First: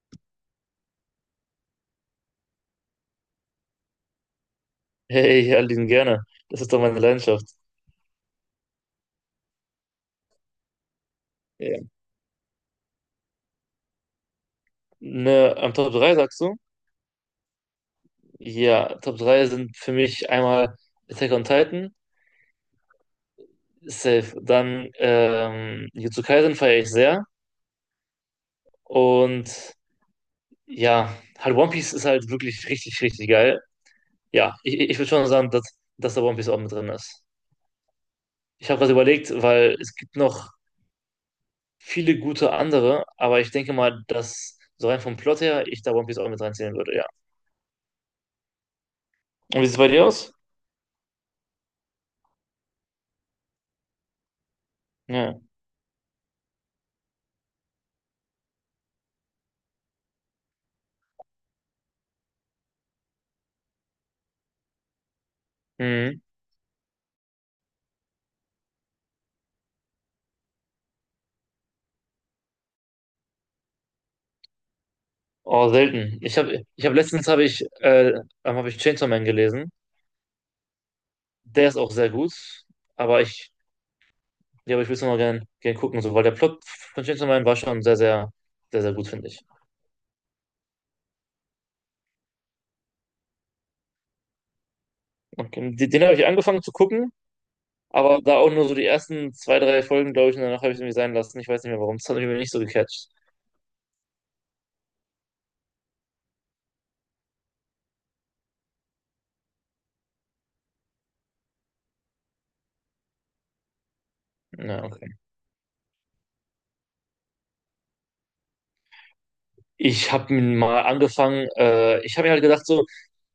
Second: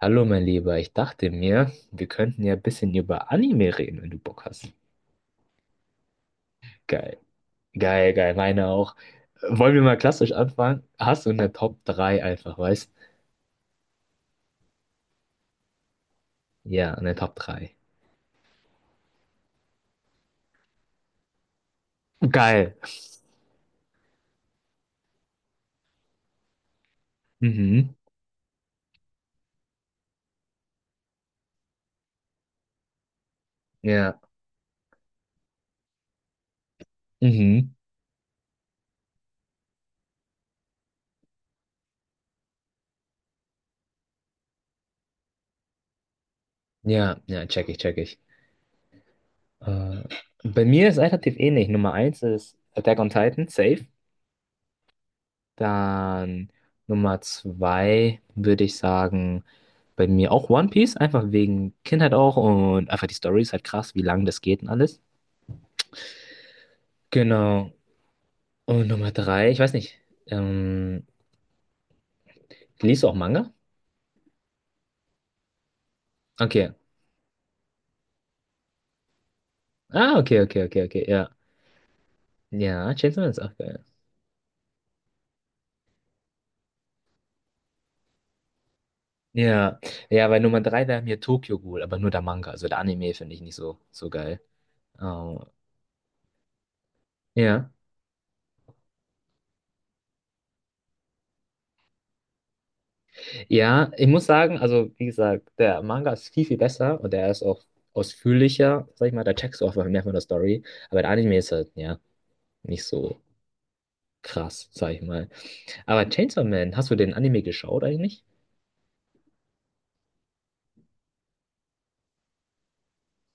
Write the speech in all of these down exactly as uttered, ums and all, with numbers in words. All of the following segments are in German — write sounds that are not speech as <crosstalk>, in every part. Hallo, mein Lieber, ich dachte mir, wir könnten ja ein bisschen über Anime reden, wenn du Bock hast. Hey, Aline, gerne. Das ist doch meine Geil, Leidenschaft. geil, geil, meine auch. Äh, Wollen wir mal klassisch anfangen? Hast du eine Ja. Top drei einfach, weißt? Ne, am Top drei sagst du? Ja, eine Top drei. Ja, Top drei sind für mich einmal Attack on Titan, Geil. safe. Dann ähm, Jujutsu Kaisen feiere ich sehr. Mhm. Und ja, halt One Piece ist halt wirklich richtig, richtig geil. Ja. Ja, ich, ich würde schon sagen, dass, dass da One Piece auch mit drin ist. Mhm. Ich habe was überlegt, weil es gibt noch viele gute andere, aber ich denke mal, dass so rein vom Plot her ich da One Piece auch mit reinziehen würde, ja. Ja, ja, check ich, check ich. Und wie sieht es bei Äh, dir aus? bei mir ist relativ ähnlich. Nummer eins ist Attack on Titan, safe. Ja. Dann Nummer zwei würde ich sagen, bei mir auch One Piece, einfach wegen Kindheit auch und einfach die Story ist halt krass, wie lang das geht und alles. Mhm. Genau. Und Nummer drei, ich weiß nicht, ähm, liest du auch Manga? Oh, selten. Ich habe Okay. ich hab letztens habe ich, äh, ähm, hab ich Chainsaw Man gelesen. Ah, okay, okay, okay, okay, ja. Der ist auch sehr gut, Ja, Chainsaw aber Man ist ich, auch geil. ja, aber ich will es noch gern, gern gucken, so, weil der Plot von Chainsaw Man war schon sehr, sehr, sehr, sehr gut, finde ich. Ja, ja, bei Nummer drei wäre mir Tokyo Ghoul, aber nur der Manga, also der Anime finde ich nicht so, so geil. Oh, Okay. Den, den habe ich angefangen zu gucken, ja. aber da auch nur so die ersten zwei, drei Folgen, glaube ich, und danach habe ich es irgendwie sein lassen. Ich weiß nicht mehr warum. Das hat mich irgendwie nicht so gecatcht. Ja, ich muss sagen, also wie gesagt, der Manga ist viel, viel besser und der ist auch ausführlicher, sag ich mal, da checkst du auch mehr von der Story, aber der Anime ist halt, ja, nicht so krass, Ja, sag ich okay. mal. Aber Chainsaw Man, hast du den Anime geschaut eigentlich? Ich habe mal angefangen, äh, ich habe mir halt gedacht, so,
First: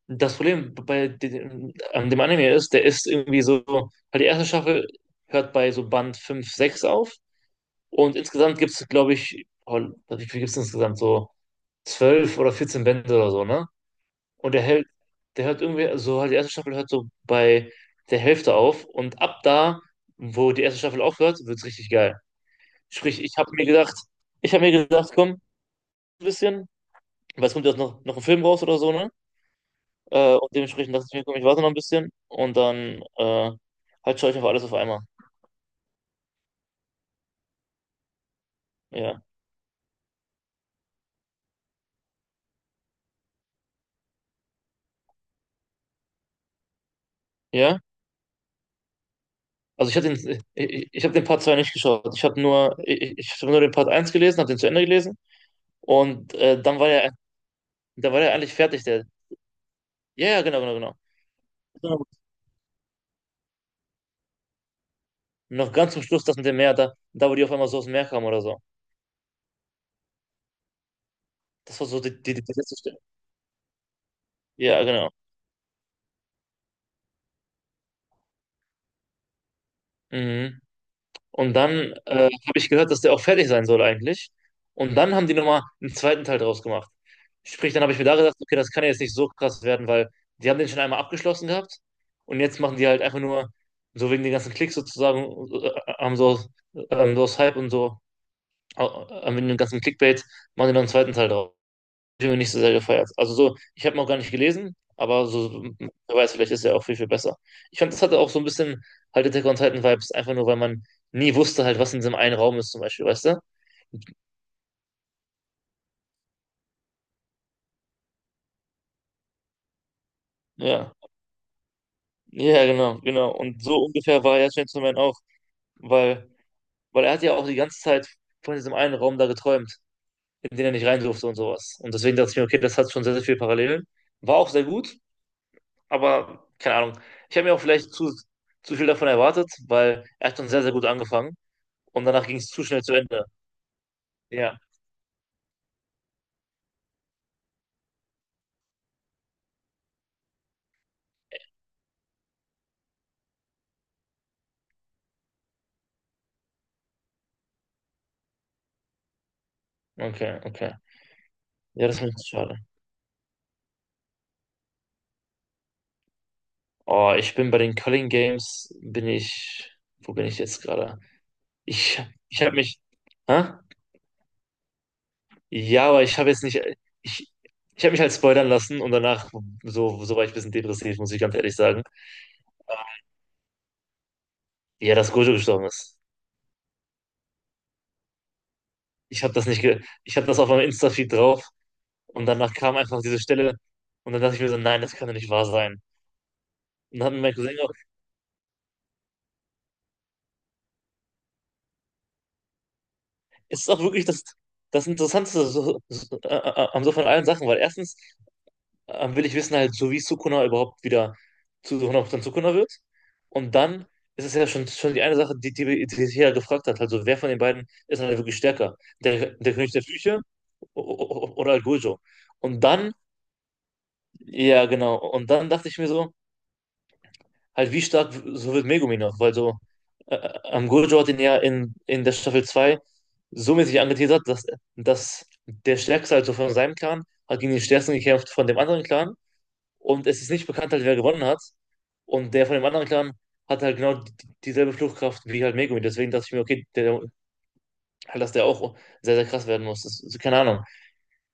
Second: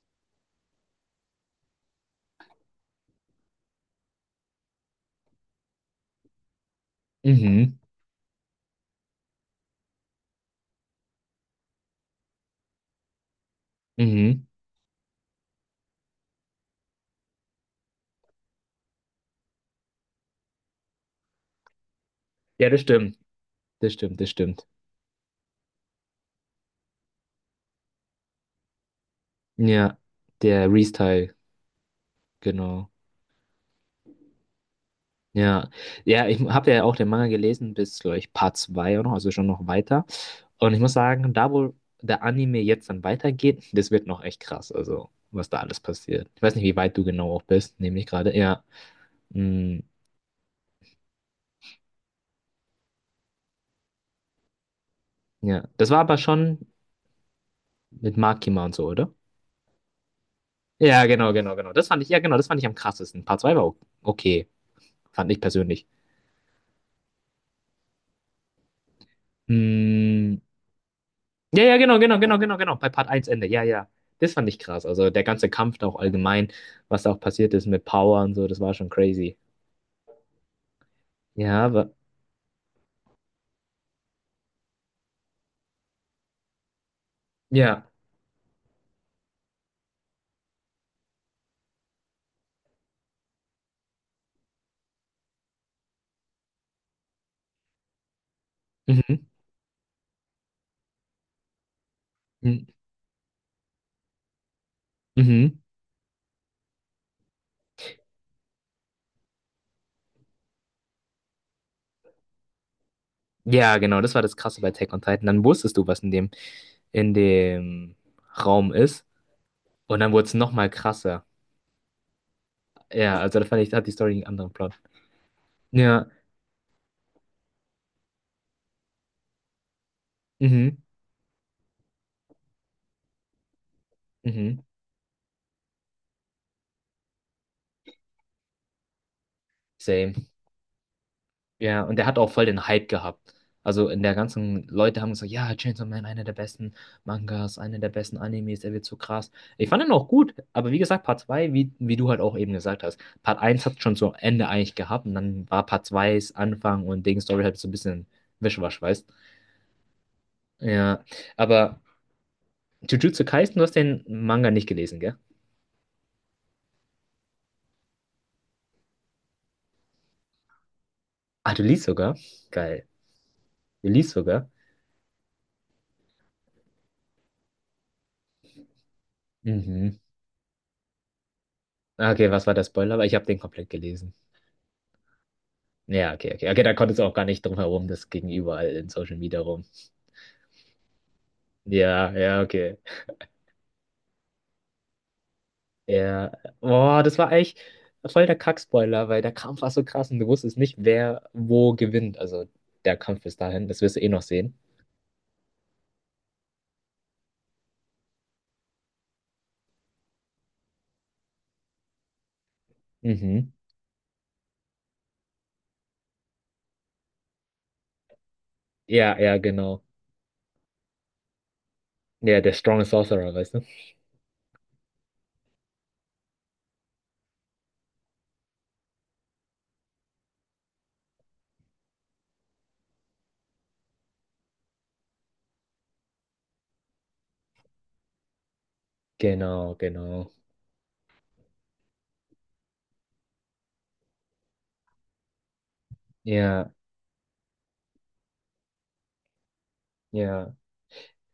das Problem bei dem, an dem Anime ist, der ist irgendwie so, weil die erste Staffel hört bei so Band fünf sechs auf Mhm, und insgesamt gibt es, glaube ich, oh, wie viel gibt es insgesamt? So zwölf oder vierzehn Bände oder so, ne? mhm. Und der hält, der hört irgendwie, so halt die erste Staffel hört so bei der Hälfte auf und ab da, wo die erste Staffel aufhört, wird es richtig geil. Ja, das stimmt, Sprich, ich habe mir das gedacht, stimmt, das ich habe stimmt. mir gedacht, komm, ein bisschen, weil es kommt ja noch, noch ein Film raus oder so, ne? Ja, Äh, und der dementsprechend dachte ich mir, Re-Teil, komm, ich warte noch ein bisschen und genau. dann äh, halt schaue ich auf alles auf einmal. Ja, ja, ich habe ja auch den Manga gelesen bis, glaube ich, Part zwei oder noch, Ja. also schon noch weiter. Und ich muss sagen, da wo der Anime jetzt dann weitergeht, das wird noch echt krass, also was da alles passiert. Ich weiß nicht, wie weit du genau auch bist, Ja? nämlich gerade. Ja, mm, Also ich habe den, ich, ich habe den Part zwei nicht geschaut. Ich habe nur, ich, ich habe nur den Part eins gelesen, habe den zu Ende gelesen ja, das war aber und äh, schon dann war er, da mit war er eigentlich Makima und fertig, so, der. oder? Ja, ja, genau, genau, genau. Ja, genau, genau, genau. Das fand Genau. ich, ja, genau, das fand ich am krassesten. Part zwei war o- okay, fand ich Noch persönlich. ganz zum Schluss das mit dem Meer, da, da wo die auf einmal so aus dem Meer kamen oder so. Mm, ja, ja, Das war genau, so die, genau, die, genau, die genau, genau. letzte Bei Stelle. Part eins Ende. Ja, ja. Das fand ich Ja, krass. Also genau. der ganze Kampf da auch allgemein, was da auch passiert ist mit Power und so, das war schon crazy. Mhm. Und Ja, dann aber. äh, habe ich gehört, dass der auch fertig sein soll eigentlich. Und dann haben die nochmal einen zweiten Teil draus gemacht. Sprich, dann Ja. habe ich mir da gedacht, okay, das kann ja jetzt nicht so krass werden, weil die haben den schon einmal abgeschlossen gehabt und jetzt machen die halt einfach nur so wegen den ganzen Klicks sozusagen, äh, haben so, ähm, so aus Hype und so, äh, Mhm. äh, wegen dem ganzen Clickbait, machen die noch einen zweiten Teil draus, den du nicht so Mhm. sehr gefeiert. Also so, ich habe ihn auch gar nicht gelesen, aber so, Mhm. wer weiß, vielleicht ist er auch viel, viel besser. Ich fand, das hatte auch so ein bisschen halt Attack on Titan Vibes, einfach nur, weil man nie wusste halt, was in diesem einen Raum ist zum Beispiel, weißt du? Ja, genau, das war das Krasse bei Attack on Titan. Dann wusstest du, was in dem, in dem Raum ist. Und dann wurde es nochmal Ja, krasser. ja, genau, Ja, genau. also da fand Und ich, da so hat die Story einen ungefähr war ja anderen Plot. Gentleman auch, Ja. weil, weil er hat ja auch die ganze Zeit von diesem einen Raum da geträumt, in den er Mhm. nicht rein durfte und sowas. Und deswegen dachte ich mir, okay, das hat schon sehr, sehr viele Parallelen. War auch Mhm. sehr gut, aber keine Ahnung. Ich habe mir auch vielleicht zu, zu viel davon erwartet, weil Same. er hat schon sehr, sehr gut angefangen. Ja, und Und der hat danach auch ging voll es zu den schnell Hype zu Ende. gehabt. Also in der Ja, ganzen Leute haben gesagt, ja, Chainsaw Man, einer der besten Mangas, einer der besten Animes, der wird so krass. Ich fand ihn auch gut, aber wie gesagt, Part zwei wie, wie du halt auch eben gesagt hast, Part eins hat schon so Ende eigentlich gehabt und dann war Part zwei s Anfang und Ding Story halt so ein bisschen Wischwasch, weißt? okay, okay. Ja, aber Ja, das ist mir schade. Jujutsu Kaisen, du hast den Manga nicht gelesen, gell? Oh, ich bin bei den Köln Games, bin ich, wo bin ich jetzt gerade? Ah, du liest Ich, sogar? ich habe mich, Geil. hä? Du liest sogar? Ja, aber ich habe jetzt nicht, ich, ich habe mich halt spoilern lassen und danach, Mhm. so, so war ich ein bisschen depressiv, muss ich ganz ehrlich sagen. Okay, was war der Spoiler? Aber ich habe den komplett gelesen. Ja, dass Gojo gestorben ist. Ja, okay, okay. Okay, da konntest du auch gar nicht drum herum, das ging überall in Social Ich habe Media das nicht, rum. ge ich habe das auf meinem Insta-Feed drauf Ja, und ja, danach kam okay. einfach diese Stelle und dann dachte ich mir so, nein, das kann doch nicht wahr sein. Ja. Und Boah, dann hat das mir war mein echt Cousin, voll der Kackspoiler, weil der Kampf war so krass und du wusstest nicht, wer wo gewinnt. Also der Kampf bis es dahin, ist auch das wirst du wirklich eh noch das, sehen. das Interessanteste so, so, äh, äh, am so von allen Sachen, weil erstens ähm, will ich wissen halt, so wie Sukuna überhaupt wieder zu hundert Prozent Sukuna wird. Mhm. Und dann ist es ja schon, schon die eine Sache, die, die, die sich ja gefragt hat, also wer von den beiden ist halt wirklich stärker? Ja, Der, ja, der König genau. der Flüche o- o- oder halt Gojo? Ja, der Und Strongest dann, Sorcerer, weißt du? ja, genau, und dann dachte ich mir so, halt wie stark so wird Megumi noch, weil so äh, ähm, Gojo hat ihn ja in, in der Staffel zwei so mäßig angeteasert, dass, dass der Stärkste also von seinem Clan hat gegen den Stärksten gekämpft von dem anderen Clan Genau, und es genau. ist nicht bekannt halt, wer gewonnen hat und der von dem anderen Clan hat halt genau die- dieselbe Fluchtkraft wie halt Megumi, deswegen dachte ich mir, okay, Ja, der, halt, dass der auch sehr, sehr krass werden muss, das, keine ja. Ahnung.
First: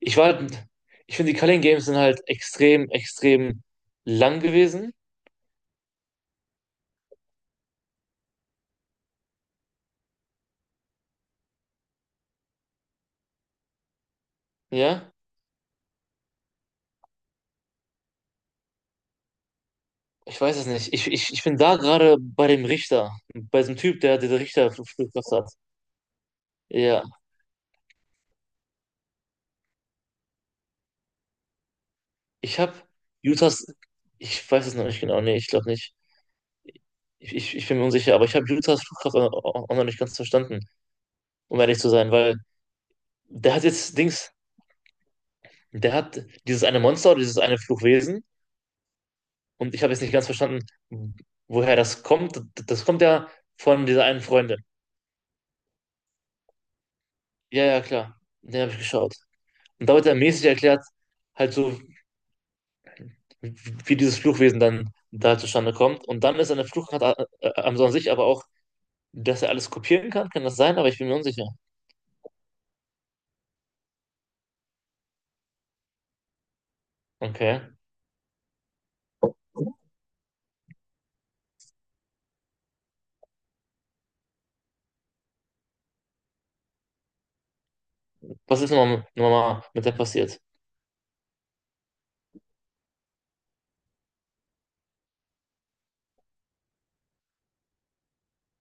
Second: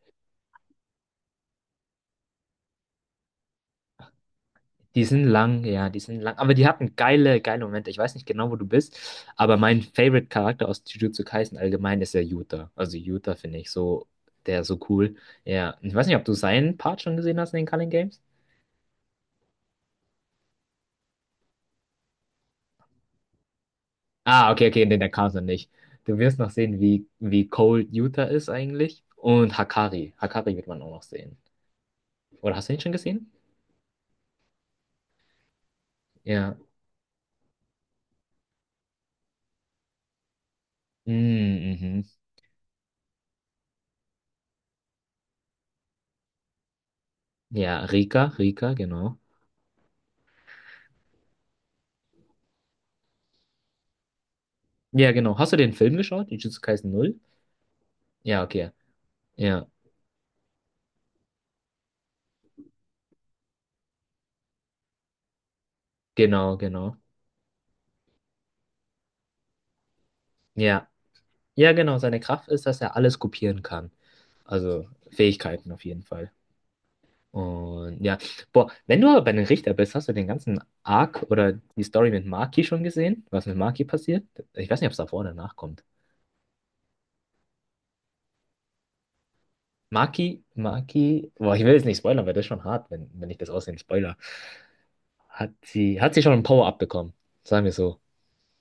Ich war halt, ich finde die Culling Games sind halt extrem, extrem lang gewesen, Die sind lang, ja, die sind lang. Aber die hatten geile, geile Momente. Ich weiß nicht genau, wo du bist, aber mein Favorite-Charakter aus Jujutsu Kaisen allgemein ist ja Yuta. Also Yuta finde ich so, der ist so ja. cool. Ja, ich weiß nicht, ob du seinen Part schon gesehen hast in den Culling Games. Ich weiß es nicht. Ich, ich, ich bin da gerade bei dem Richter, bei diesem Typ, der diese Ah, okay, okay, nee, der kam Richterflugkraft noch hat. nicht. Du wirst noch sehen, Ja, wie, wie cold Yuta ist eigentlich. Und Hakari. Hakari wird man auch noch sehen. Oder ich hast du habe ihn schon gesehen? Utahs, ich weiß es noch nicht genau, nee, ich glaube nicht. Ja. Ich, ich, ich bin mir unsicher, aber ich habe Utahs Flugkraft auch, auch noch nicht ganz verstanden, um Mm, ehrlich zu sein, mhm. weil der hat jetzt Dings, der hat dieses eine Monster oder dieses eine Ja, Fluchwesen. Rika, Rika, genau. Und ich habe jetzt nicht ganz verstanden, woher das kommt. Das kommt ja von dieser einen Freundin. Ja, genau. Hast du den Film geschaut? Jujutsu Kaisen null? Ja, ja, klar, Ja, den okay. habe ich geschaut. Ja. Und da wird er mäßig erklärt, halt so, wie, wie dieses Fluchwesen dann da zustande kommt. Und dann ist Genau, eine genau. Fluchkraft a- a- am so an sich aber auch, dass er alles kopieren kann. Kann das sein? Aber Ja. ich bin mir unsicher. Ja, genau. Seine Kraft ist, dass er alles kopieren kann. Also Fähigkeiten auf jeden Fall. Okay. Und ja, boah, wenn du aber bei den Richter bist, hast du den ganzen Arc oder die Story mit Maki schon gesehen? Was mit Maki passiert? Ich weiß nicht, ob es davor oder danach kommt. Was ist nochmal nochmal mit der passiert? Maki, Maki, boah, ich will jetzt nicht spoilern, weil das ist schon hart, wenn, wenn ich das aussehen spoiler. Hat sie, hat sie schon ein Power-Up bekommen? Sagen wir so.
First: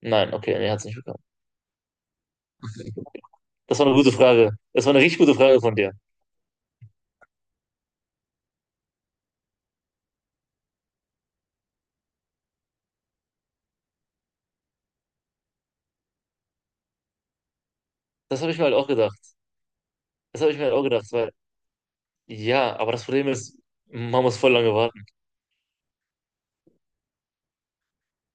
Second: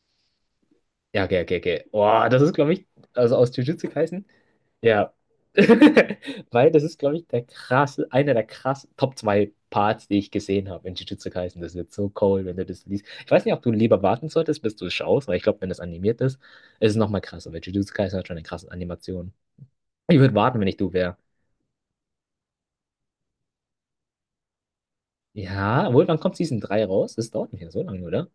Nein, okay, nee, hat es nicht bekommen. Ja, okay, okay, okay. Boah, das ist, glaube ich, also aus Das war Jujutsu eine gute Kaisen. Frage. Das war eine Ja. richtig gute <laughs> Frage von dir. Weil das ist, glaube ich, der krasse, einer der krassen Top zwei Parts, die ich gesehen habe in Jujutsu Kaisen. Das wird so cool, wenn du das liest. Ich weiß nicht, ob du lieber warten solltest, bis du es schaust, weil ich glaube, wenn das animiert ist, ist es nochmal krasser, weil Jujutsu Kaisen hat schon Das eine habe ich mir krasse halt auch gedacht. Animation. Ich würde Das habe ich warten, mir wenn halt ich auch du gedacht, wäre. weil, ja, aber das Problem ist, man muss voll lange warten. Ja, obwohl, wann kommt Season drei raus? Das dauert nicht mehr so lange, oder?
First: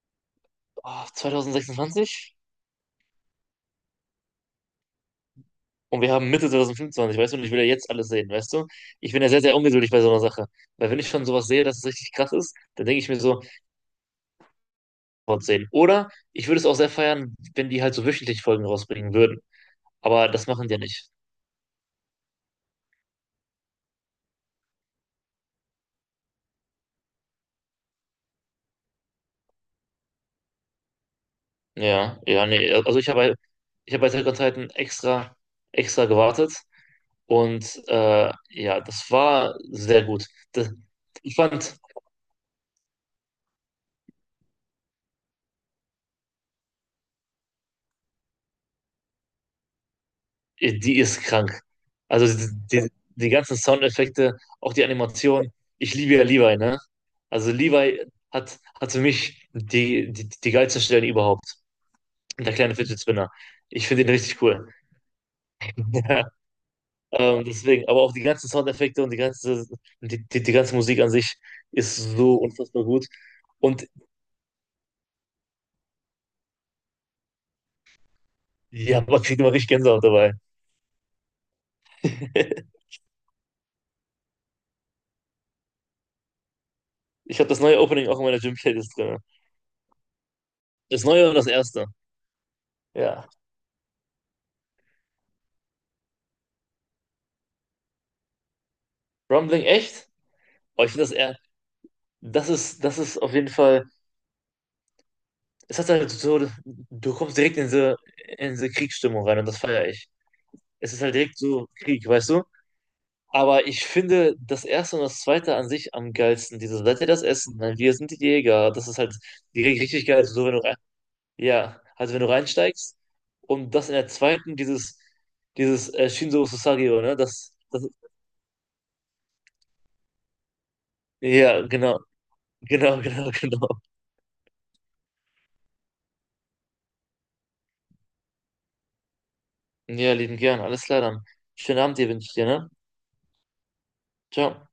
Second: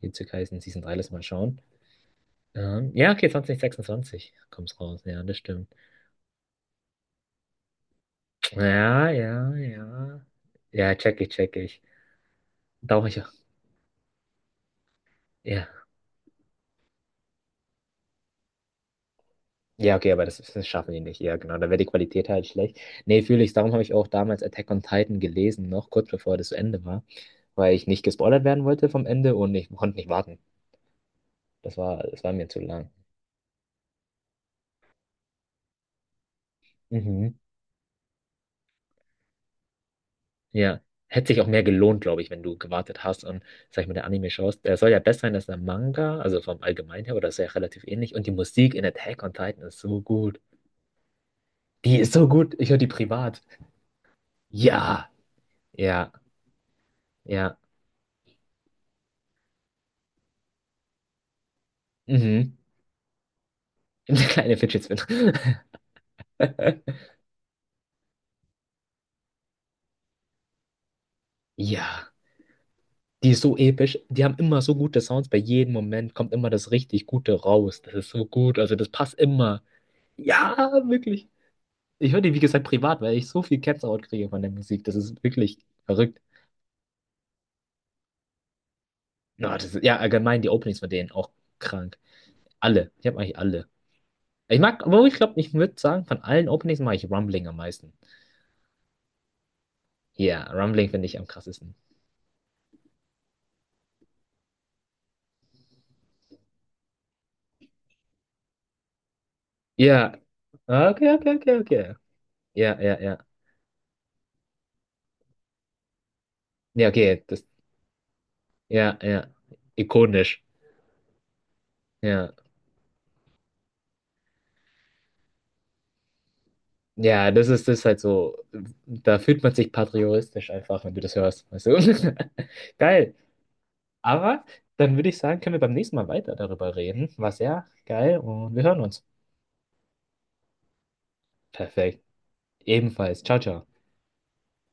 Jujutsu Kaisen Season drei, Ah, lass mal schauen. zwanzig sechsundzwanzig? Ähm, ja, okay, zwanzig sechsundzwanzig, kommt's raus. Ja, das stimmt. Und wir haben Mitte zwanzig fünfundzwanzig, weißt du, und ich will ja jetzt alles sehen, weißt du? Ja, Ich bin ja sehr, ja, sehr ungeduldig bei so ja. einer Sache. Weil Ja, wenn ich check schon ich, sowas check sehe, dass ich. es richtig krass ist, dann denke ich Dauert mir ja. so, sehen. Ja. Oder ich würde es auch sehr feiern, wenn die halt so wöchentlich Folgen rausbringen würden. Ja, okay, aber Aber das, das das machen die ja schaffen die nicht. nicht. Ja, genau. Da wäre die Qualität halt schlecht. Nee, fühle ich. Darum habe ich auch damals Attack on Titan gelesen, noch kurz bevor das zu Ende war, weil ich nicht gespoilert werden wollte vom Ende und ich konnte nicht warten. Das war, Ja, das war ja, mir zu nee. lang. Also ich habe halt, ich habe bei Attack on Titan extra, extra gewartet. Mhm. Und äh, ja, das war sehr gut. Das, Ja. Hätte ich sich auch mehr fand, gelohnt, glaube ich, wenn du gewartet hast und, sag ich mal, der Anime schaust. Der soll ja besser sein als der Manga, also vom Allgemeinen her, oder ist ja relativ ähnlich. Und die Musik in Attack on Titan ist so gut. die ist krank. Die ist Also so gut. Ich höre die die, die, privat. ganzen Soundeffekte, auch die Ja, Animation. Ich ja, liebe ja Levi, ne? Also ja. Levi hat, hat für mich die, die, die geilsten Stellen überhaupt. Der Mhm. kleine Fidget Spinner. Ich finde <laughs> ihn Der richtig kleine cool. Fidget Spinner. <laughs> <laughs> <laughs> Ähm, deswegen, aber auch die ganzen Soundeffekte und die ganze, die, die, die ganze Musik an sich ist Ja, so unfassbar gut. die ist so Und episch. Die haben immer so gute Sounds. Bei jedem Moment kommt immer das richtig Gute raus. Das ist so gut. Also das ja, passt man kriegt immer immer. richtig Gänsehaut dabei. Ja, wirklich. Ich höre die, wie gesagt, <laughs> privat, weil ich so viel Gänsehaut kriege von der Musik. Das ist wirklich verrückt. Ich habe das neue Opening auch in meiner Gym-Playlist drin. Na, das ist, ja, allgemein die Openings von Das denen neue auch und das erste. krank. Alle. Ich habe Ja. eigentlich alle. Ich mag, aber ich glaube, ich würde sagen, von allen Openings mag ich Rumbling am meisten. Rumbling, echt? Ja, Oh, Rumbling ich finde finde das ich am eher. krassesten. Das ist, das ist auf jeden Fall. Es hat halt so. Du kommst direkt in diese, in diese Kriegsstimmung rein und das feiere ich. Ja. Ah, Es ist okay, halt okay, direkt okay, so okay. Krieg, weißt du? Ja, ja, ja. Aber ich finde das erste und das zweite an sich am geilsten. Dieses, Ja, seid ihr das okay. Das, Essen? Nein, wir sind die Jäger. Das ist ja, halt ja. direkt richtig geil. Also Ikonisch. so, wenn du rein, ja, also wenn du Ja, reinsteigst und das in der zweiten, dieses, dieses äh, Shinzo Susagio, ne? ja, das Das, ist das das, ist halt so. Da fühlt man sich patriotisch einfach, wenn du das hörst. Weißt ja, genau, du? <laughs> <laughs> genau, Geil. genau, genau. Aber dann würde ich sagen, können wir beim nächsten Mal weiter darüber reden. War sehr geil und wir hören uns. Ja, lieben gern. Alles klar dann. Schönen Abend Perfekt. dir wünsche ich dir, ne? Ebenfalls. Ciao, ciao. Ciao.